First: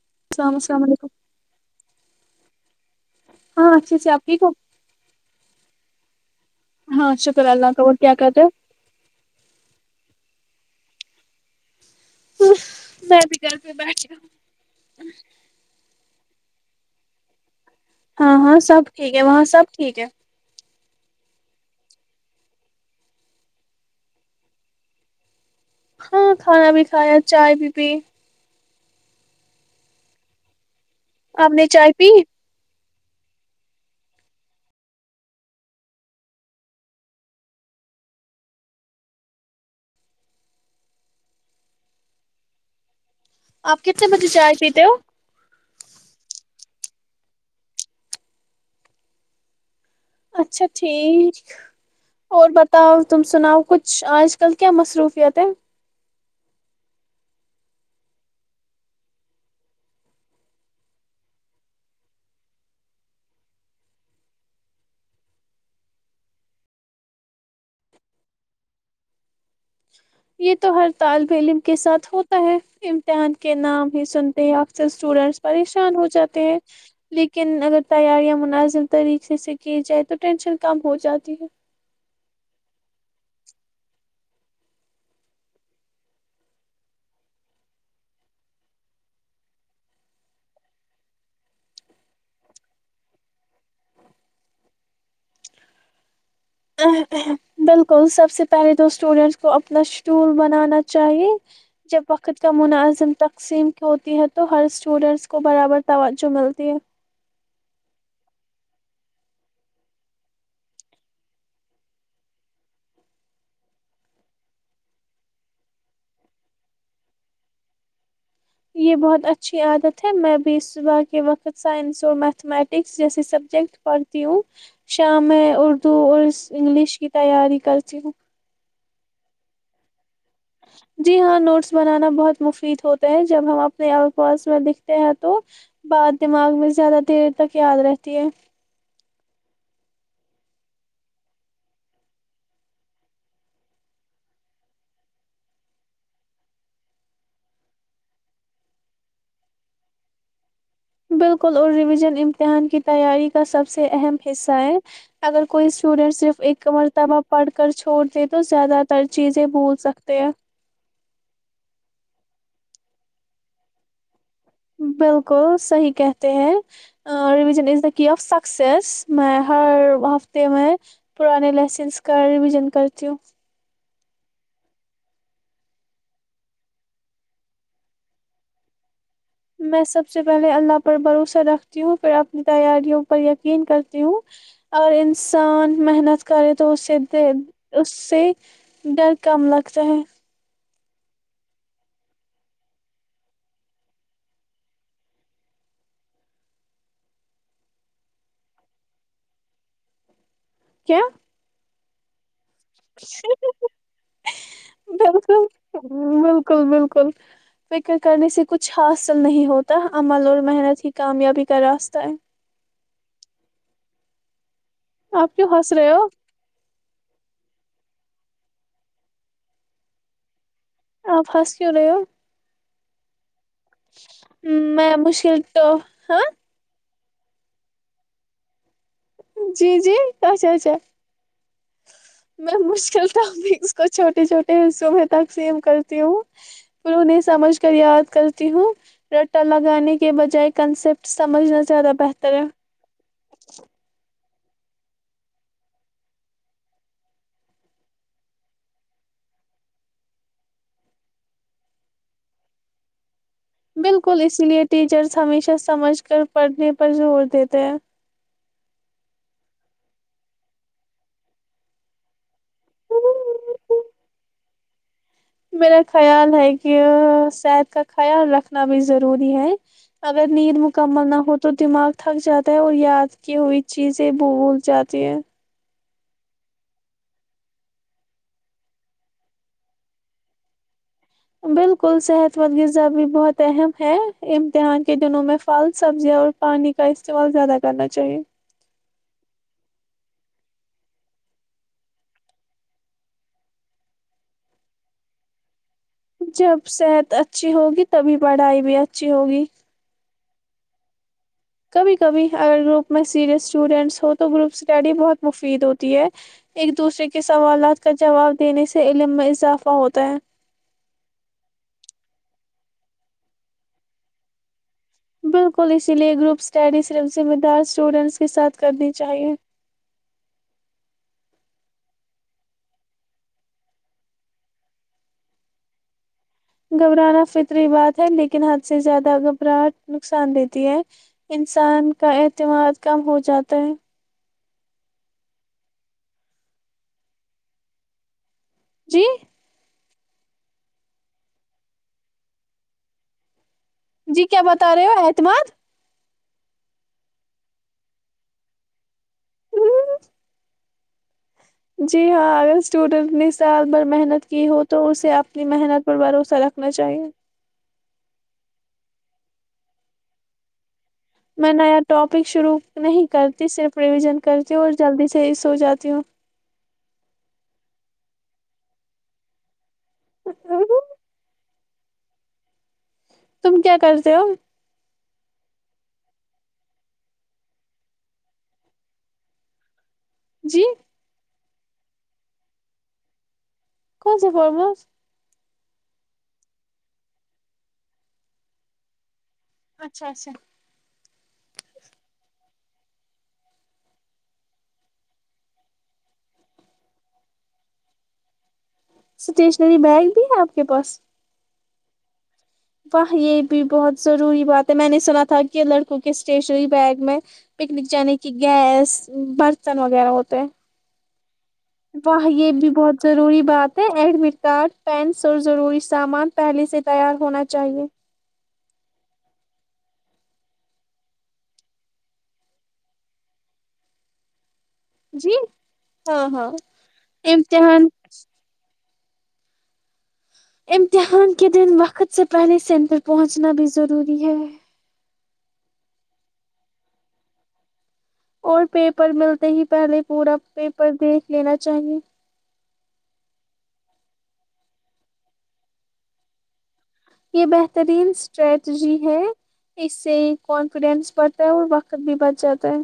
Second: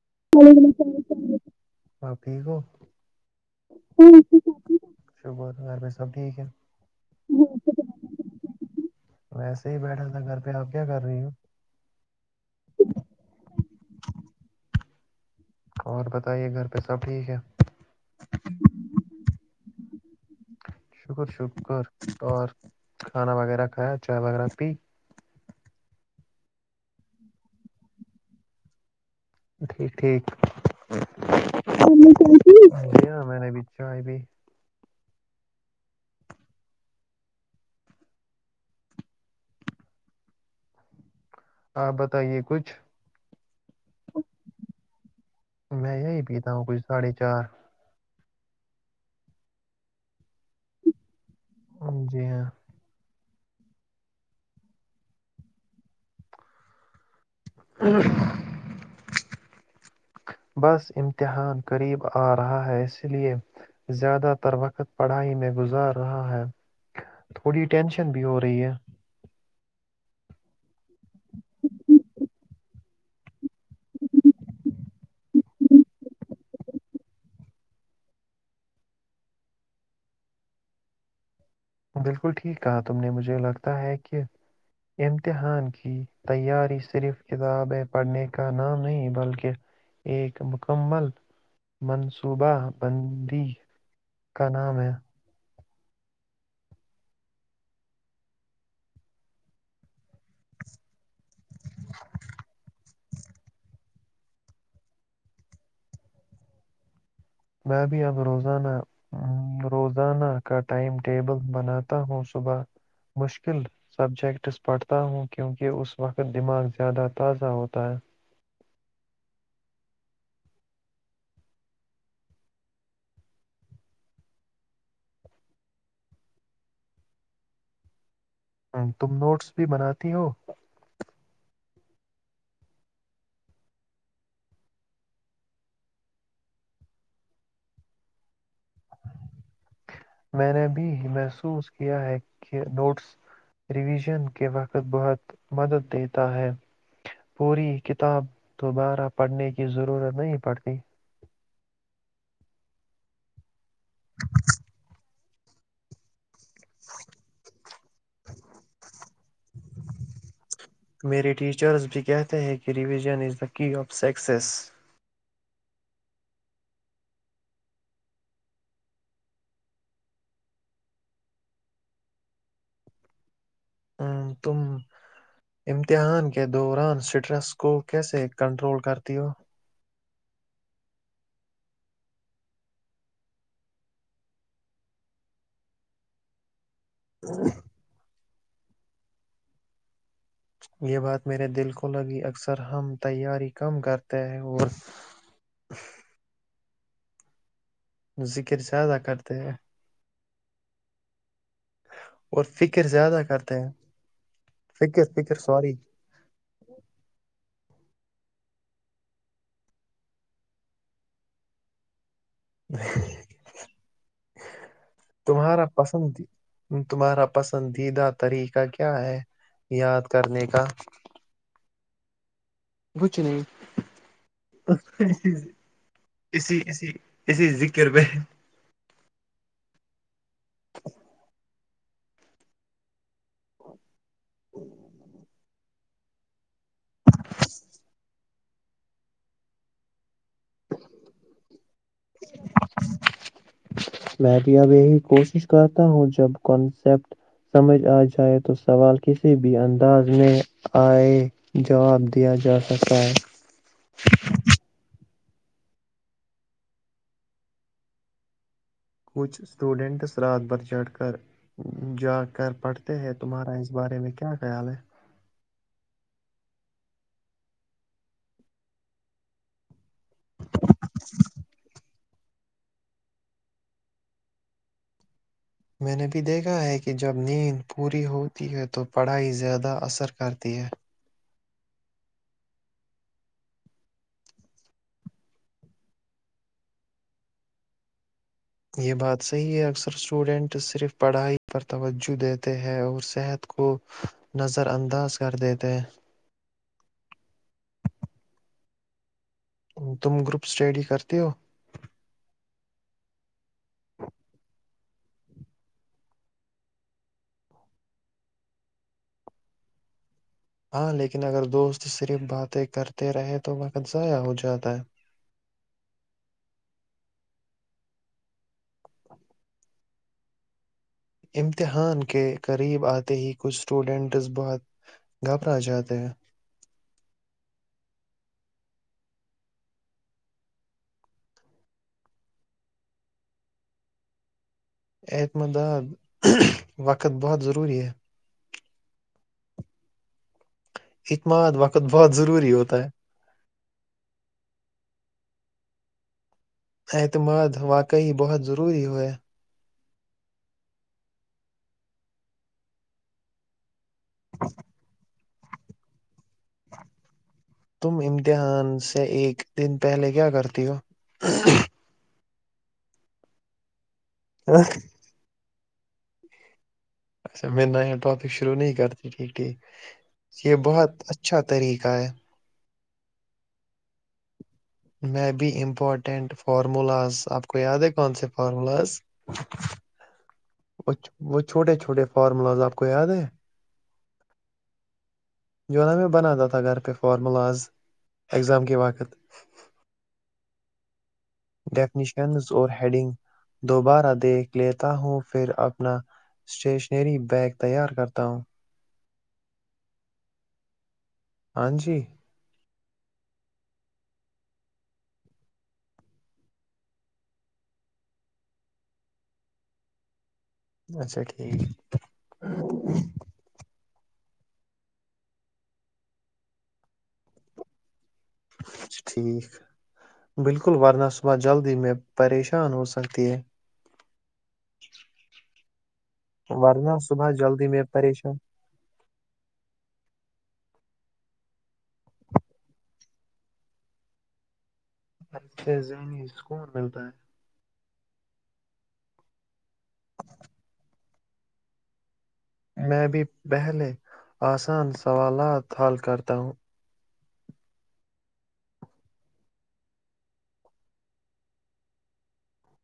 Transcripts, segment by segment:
ہل السلام السلام مم علیکم الام اللام علیکم ہپیک ہو ہاں اچھے اچ سے آپ کی کو گھر میں سب ٹھیک ہے ہاں شکر اللہ کاور کیا کہتے ہیں پ آ کیا کر رہی ہو ہ میں بھی گھر پ بیٹھ گا اور بتائیے گھر پہ سب ٹھیک ہے ہاں ہاں سب ٹھیک ہے وہاں سب ٹھیک ہے شکر شکر اور کھانا وغیرہ کھایا چائے وغیرہ پی ہاں کھانا بھی کھایا چائے بھی پی ٹھیک ٹھیک آپ نے چائے پی ن میں نے بچھو ہے بھی آپ بتائیے کچھ آپ کتنے بجے چائے پیتے ہو ساڑھے چار اچھا ٹھیک اور پتا تم سناؤ کچھ آج کل کیا مصروفیت ہے [unintelligible] یہ تو ہر طالب علم کے ساتھ ہوتا ہے امتحان کے نام ہی سنتے ہی اکثر اسٹوڈینٹس پریشان ہو جاتے ہیں لیکن اگر تیاریاں مناظر طریقے سے کی جائے تو ٹینشن کم ہو جاتی ہے بالکل ٹھیک کہا تم نے مجھے لگتا ہے کہ امتحان کی تیاری صرف کتابیں پڑھنے کا نام نہیں بلکہ ایک مکمل منصوبہ بندی کا نام ہے بالکل سب سے پہلے تو اسٹوڈینٹس کو اپنا شٹول بنانا چاہیے جب وقت کا مناعظم تقسیم کی ہوتی ہے تو ہر اسٹوڈینٹس کو برابر توجہ ملتی ہے [unintelligible] یہ بہت اچھی عادت ہے میں بھی صبح کے وقت سائنس اور میتھمیٹکس جیسے سبجیکٹ پڑھتی ہوں شام میں اردو اور انگلش کی تیاری کرتی ہوں ہ تم نوٹس بھی بناتی ہو جی ہاں نوٹس بنانا بہت مفید ہوتا ہے جب ہم اپنے آس پاس میں لکھتے ہیں تو بات دماغ میں زیادہ دیر تک یاد رہتی ہے میں نے بھی محسوس کیا ہے کہ نوٹس ریویژن کے وقت بہت مدد دیتا ہے پوری کتاب دوبارہ پڑھنے کی ضرورت نہیں پڑتی بالکل اور ریویژن امتحان کی تیاری کا سب سب سے اہم حصہ ہے اگر کوئی اسٹوڈینٹ صرف ایک مرتبہ پڑھ کر چھوڑ د تو زیادہ تر چیزیں بھول سکتے ہیں ہے کہ revision is the key of seek success [unintelligible] کو صحیح کہتے ہیں رون از دا آف سکس میں ہر ہفتے میں پرانے لیسنس کا ریویژن کرتی ہوں ہ تم امتحان کے دوران اسٹریس کو کیسے کنٹرول کرتی ہو میں سب سے پہلے اللہ پر بھروسہ رکھتی ہوں پھر اپنی تیاریوں پر یقین کرتی ہوں اور انسان محنت کرے تو اسے د اس سے ڈر کم لگتا ہے یہ بات میرے دل کو لگی، اکثر ہم تیاری کم کرتے ہیں اور ذکر زیادہ کرتے ہیں کیا اور فکر زیادہ کرتے ہیں فکر فکر بالکل سوری بالکل بالکل فکر کرنے سے کچھ حاصل نہیں ہوتا عمل اور محنت ہی کامیابی کا راستہ ہے [inaudible] آپ کیوں تمہارا ہنس رہے ہو پسند تمہارا پسندیدہ طریقہ کیا ہے یاد کرنے کا آپ ہس کیوں رہے ہو بوچ نہیں ہ میں مشکل تو ہاں اسی ذکر بہت جی جی اچھا اچھا میں مشکل تھا ک چھوٹے چھوٹے صبح تک سیم کر ہوں پیں سمجھ کر یاد کرتی ہوں رٹا لگانے کے بج کنسپٹ سمجھنا زیادہ بہتر ہے میں بھی اب یہی کوشش کرتا ہوں جب کنسیپٹ سمجھ آ جائے تو سوال کسی بھی انداز میں آئے جواب دیا جا سکتا ہے بالکل اس لیے ٹیچرز ہمیشہ سمجھ کر پڑھنے پر زور دیتے ہیں کچھ اسٹوڈنٹس رات بھر چڑھ کر جا کر پڑھتے ہیں تمہارا اس بارے میں کیا خیال ہے میرا خیال ہے کہ صحت کا خیال رکھنا بھی ضروری ہے اگر نیند مکمل نہ ہو تو دماغ تھک جاتا ہے اور یاد کی ہوئی چیزیں بھول جاتی ہے میں نے بھی دیکھا ہے کہ جب نیند پوری ہوتی ہے تو پڑھائی زیادہ اثر کرتی ہے بالکل صحت مند غذا بھی بہت اہم ہے امتحان کے دنوں میں پھل سبزیاں اور پانی کا استعمال زیادہ کرنا چاہیے یہ بات صحیح ہے اکثر اسٹوڈنٹ صرف پڑھائی پر توجہ دیتے ہیں اور صحت کو نظر انداز کر دیتے ہیں جب صحت اچھی ہوگی تبھی پڑھائی بھی اچھی ہوگی تم گروپ اسٹڈی کرتے ہو کبھی کبھی اگر گروپ میں سیریس اسٹوڈینٹس ہو تو گروپ اسٹڈی بہت مفید ہوتی ہے ایک دوسرے کے سوالات کا جواب دینے سے علم میں اضافہ ہوتا ہے ہاں لیکن اگر دوست صرف باتیں کرتے رہے تو وقت ضائع ہو جاتا ہے بالکل اسی لیے گروپ اسٹڈی صرف ذمہ دار اسٹوڈنٹس کے ساتھ کرنی چاہیے امتحان کے قریب آتے ہی کچھ اسٹوڈنٹز بہت گھبرا جاتے ہیں گھبرانا فطری بات ہے لیکن حد سے زیادہ گھبراہٹ نقصان دیتی ہے انسان کا اعتماد کم ہو جاتا ہے اعتمداد وقت بہت ضروری ہے جی اعتماد وقت بہت ضروری ہوتا ہے جی کیا بتا رہے ہو اعتماد اعتماد واقعی بہت ضروری ہوئے جی ہاں اگر اسٹوڈینٹ سال بڑ محنت کی ہو تو اسے آپ اپنی محنت پر بھروسہ رکھنا چاہیے تم امتحان سے ایک دن پہلے کیا کرتی ہو میں نیا ٹاپک شروع نہیں کرتی صرف پرویژن کرتے ہو اور جلدی سے س ہو جاتا ستیو اچھا میں نیا ٹاپک شروع نہیں کرتی ٹھیک ٹھیک یہ بہت اچھا طریقہ ہے تم کیا کرتے ہو میں بی امپورٹینٹ فارمولاز آپ کو یاد ہے کون سے فارمولاز جی وہھ وہھ [unintelligible] چھوٹے چھوٹے فارمولاز آپ کو یاد ہے کون سے پڑمس جو نا میں بناتا تھا گھر پہ فارملاز اگزام کے واقت اچھا اچھا ڈیفنیشنز اور ہیڈنگ دوبارہ دیکھ لیتا ہوں پھر اپنا اسٹیشنری بیگ تیار کرتا ہوں اسٹیشنری بیگ بھی ہے آپ کے پاس ہاں جی واہ یہ بھی بہت ضروری بات ہے میں نے سنا تھا کہ لڑکوں کے اسٹیشنری بیگ میں پکنک جانے کی گیس برتن وغیرہ ہوتے ہیں اچا واہ یہ بھی بہت ضروری بات ایڈمٹ کارڈ پینس اور ضروری سامان پہلے سے تیار ہونا چاہیے چ ٹھیک بالکل ورنہ صبح جلدی میں پریشان ہو سکتی ہے جی ہاں ہاں ورنہ صبح جلدی میں امتحان پریشان امتحان کے دن وقت سے پہلے سینٹر پہنچنا بھی ضروری ہے ای سے ذہنی سکون ملتا ہے اور پیپر ملتے ہی پہلے پورا پیپر دیکھ لینا چاہیے میں بھی پہلے آسان سوالات حل کرتا ہوں یہ بہترین اسٹریٹجی ہے اس سے کانفیڈینس بڑھتا ہے اور وقت بھی بچ جاتا ہے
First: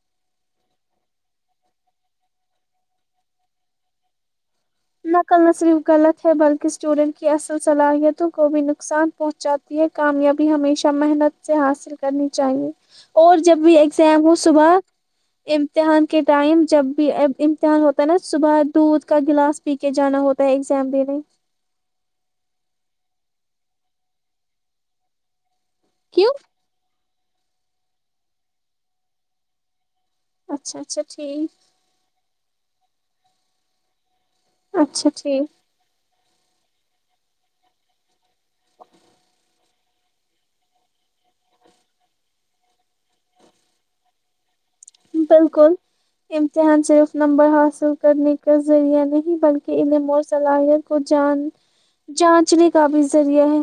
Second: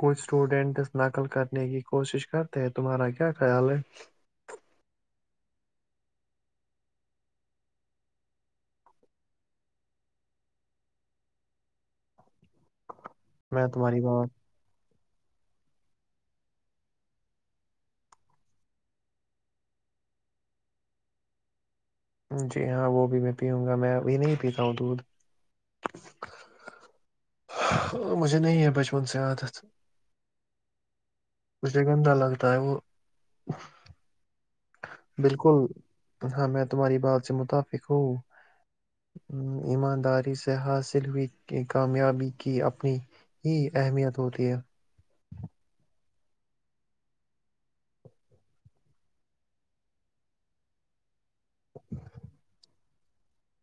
کچھ اسٹوڈنٹس نقل کرنے کی کوشش کرتے ہیں تمہارا کیا خیال ہے نقل نہ صرف غلط ہے بلکہ اسٹوڈینٹ کی اصل صلاحیتوں کو بھی نقصان پہنچاتی ہے کامیابی ہمیشہ محنت سے حاصل کرنی چاہیے اور جب بھی ایگزام ہو صبح امتحان کے ٹائم جب بھی ا امتحان ہوتا ہے نا صبح دودھ کا گلاس پی کے جانا ہوتا ہے ایگزام دینے جی ہاں وہ بھی میں پیوں گا میں ابھی نہیں پیتا ہوں دودھ کیوں مجھے نہیں ہے بچپن سے عادت اچھا اچھا ٹھیک اسے گندا لگتا ہے وہ [inaudible] اچھا ٹھیک ہاں میں تمہاری بات سے متفق ہوں ایمانداری سے حاصل ہوئی کامیابی کی اپنی ہی اہمیت ہوتی ہے بالکل امتحان صرف نمبر حاصل کرنے کا ذریعہ نہیں بلکہ انہیں مور صلاحیت کو جان جانچنے کا بھی ذریعہ ہے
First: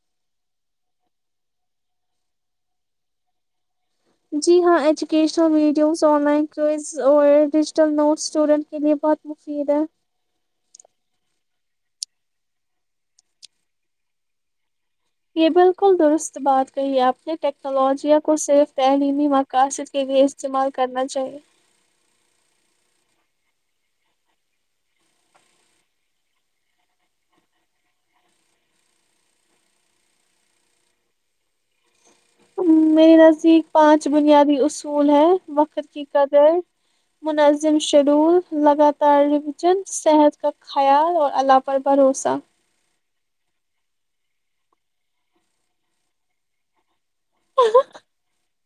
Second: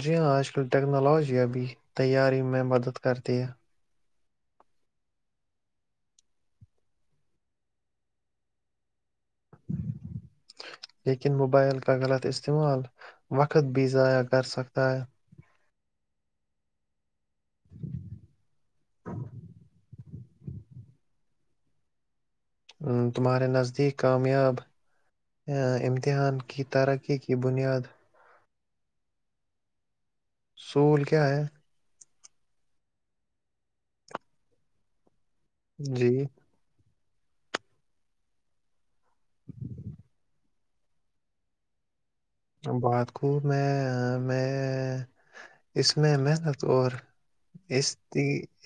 جی ہاں آج کل ٹیکنالوجی ابھی تیاری میں مدد کرتی ہے جی ہاں educational videos online courses اور ڈیجیٹل نوٹس اسٹوڈنٹ کے لیے بہت مفید ہے لیکن موبائل کا غلط استعمال وقت بھی ضائع کر سکتا ہے یہ بالکل درست بات کہی ہے آپ نے ٹیکنالوجیا کو صرف تعلیمی مقاصد کے لیے استعمال کرنا چاہیے تمہارے نزدیک کامیاب امتحان کی ترقی کی بنیاد سول کیا ہے میرے نزدیک پانچ بنیادی اصول ہے وقر کی کر جا ہے منظم شیڈول لگاتار طال وجن صحت کا خیال اور اللہ پر بھروسہ بات کو میں میں اس میں مح اور اس ت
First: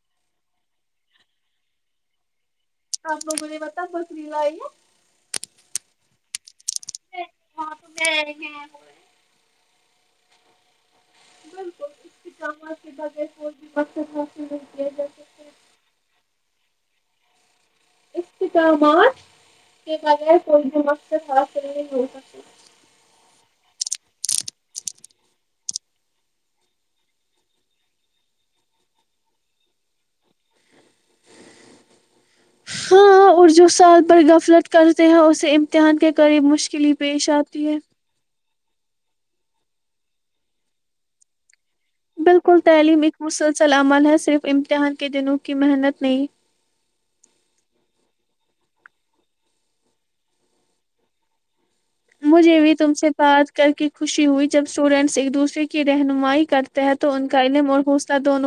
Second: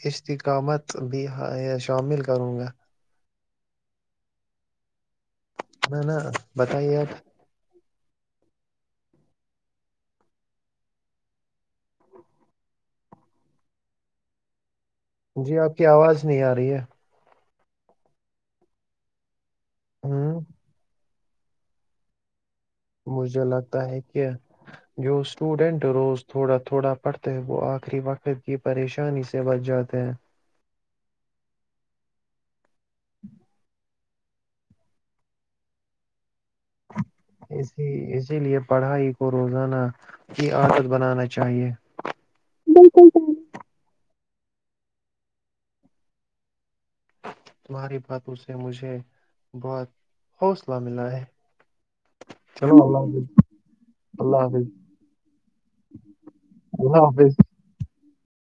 اسشتقامت بھی شامل کروں گا گے پت بکری لائی ہے نہ نہ بتائیے آپ آ تو بالکل اس کےم کے بغیر کوئی بھی مقصد حص جی آپ کی آواز نہیں آ رہی ہے استقامات یہ بار کوئی دا خا کر ہو سکتی مجھے لگتا ہے کہ جو اسٹوڈنٹ روز تھوڑا تھوڑا پڑھتے وہ آخری وقت کی پریشانی سے بچ جاتے ہیں ہاں اور جو سال بھر غفلت کرتے ہیں اسے امتحان کے قریب مج مشکللی پیش آتی ہے پڑھائی کو روزانہ کی عادت بنانا چاہیے بالکل تعلیم ایک مسلسل عمل ہے صرف امتحان کے دنوں کی محنت نہیں تمہاری باتوں سے مجھے بہت حوصلہ ملا ہے مجھے بھی تم سے بات کر کے خوشی ہوئی جب اسٹوڈینٹس ایک دوسرے کی رہنمائی کرتے ہیں تو ان کا علم اور حص دونوں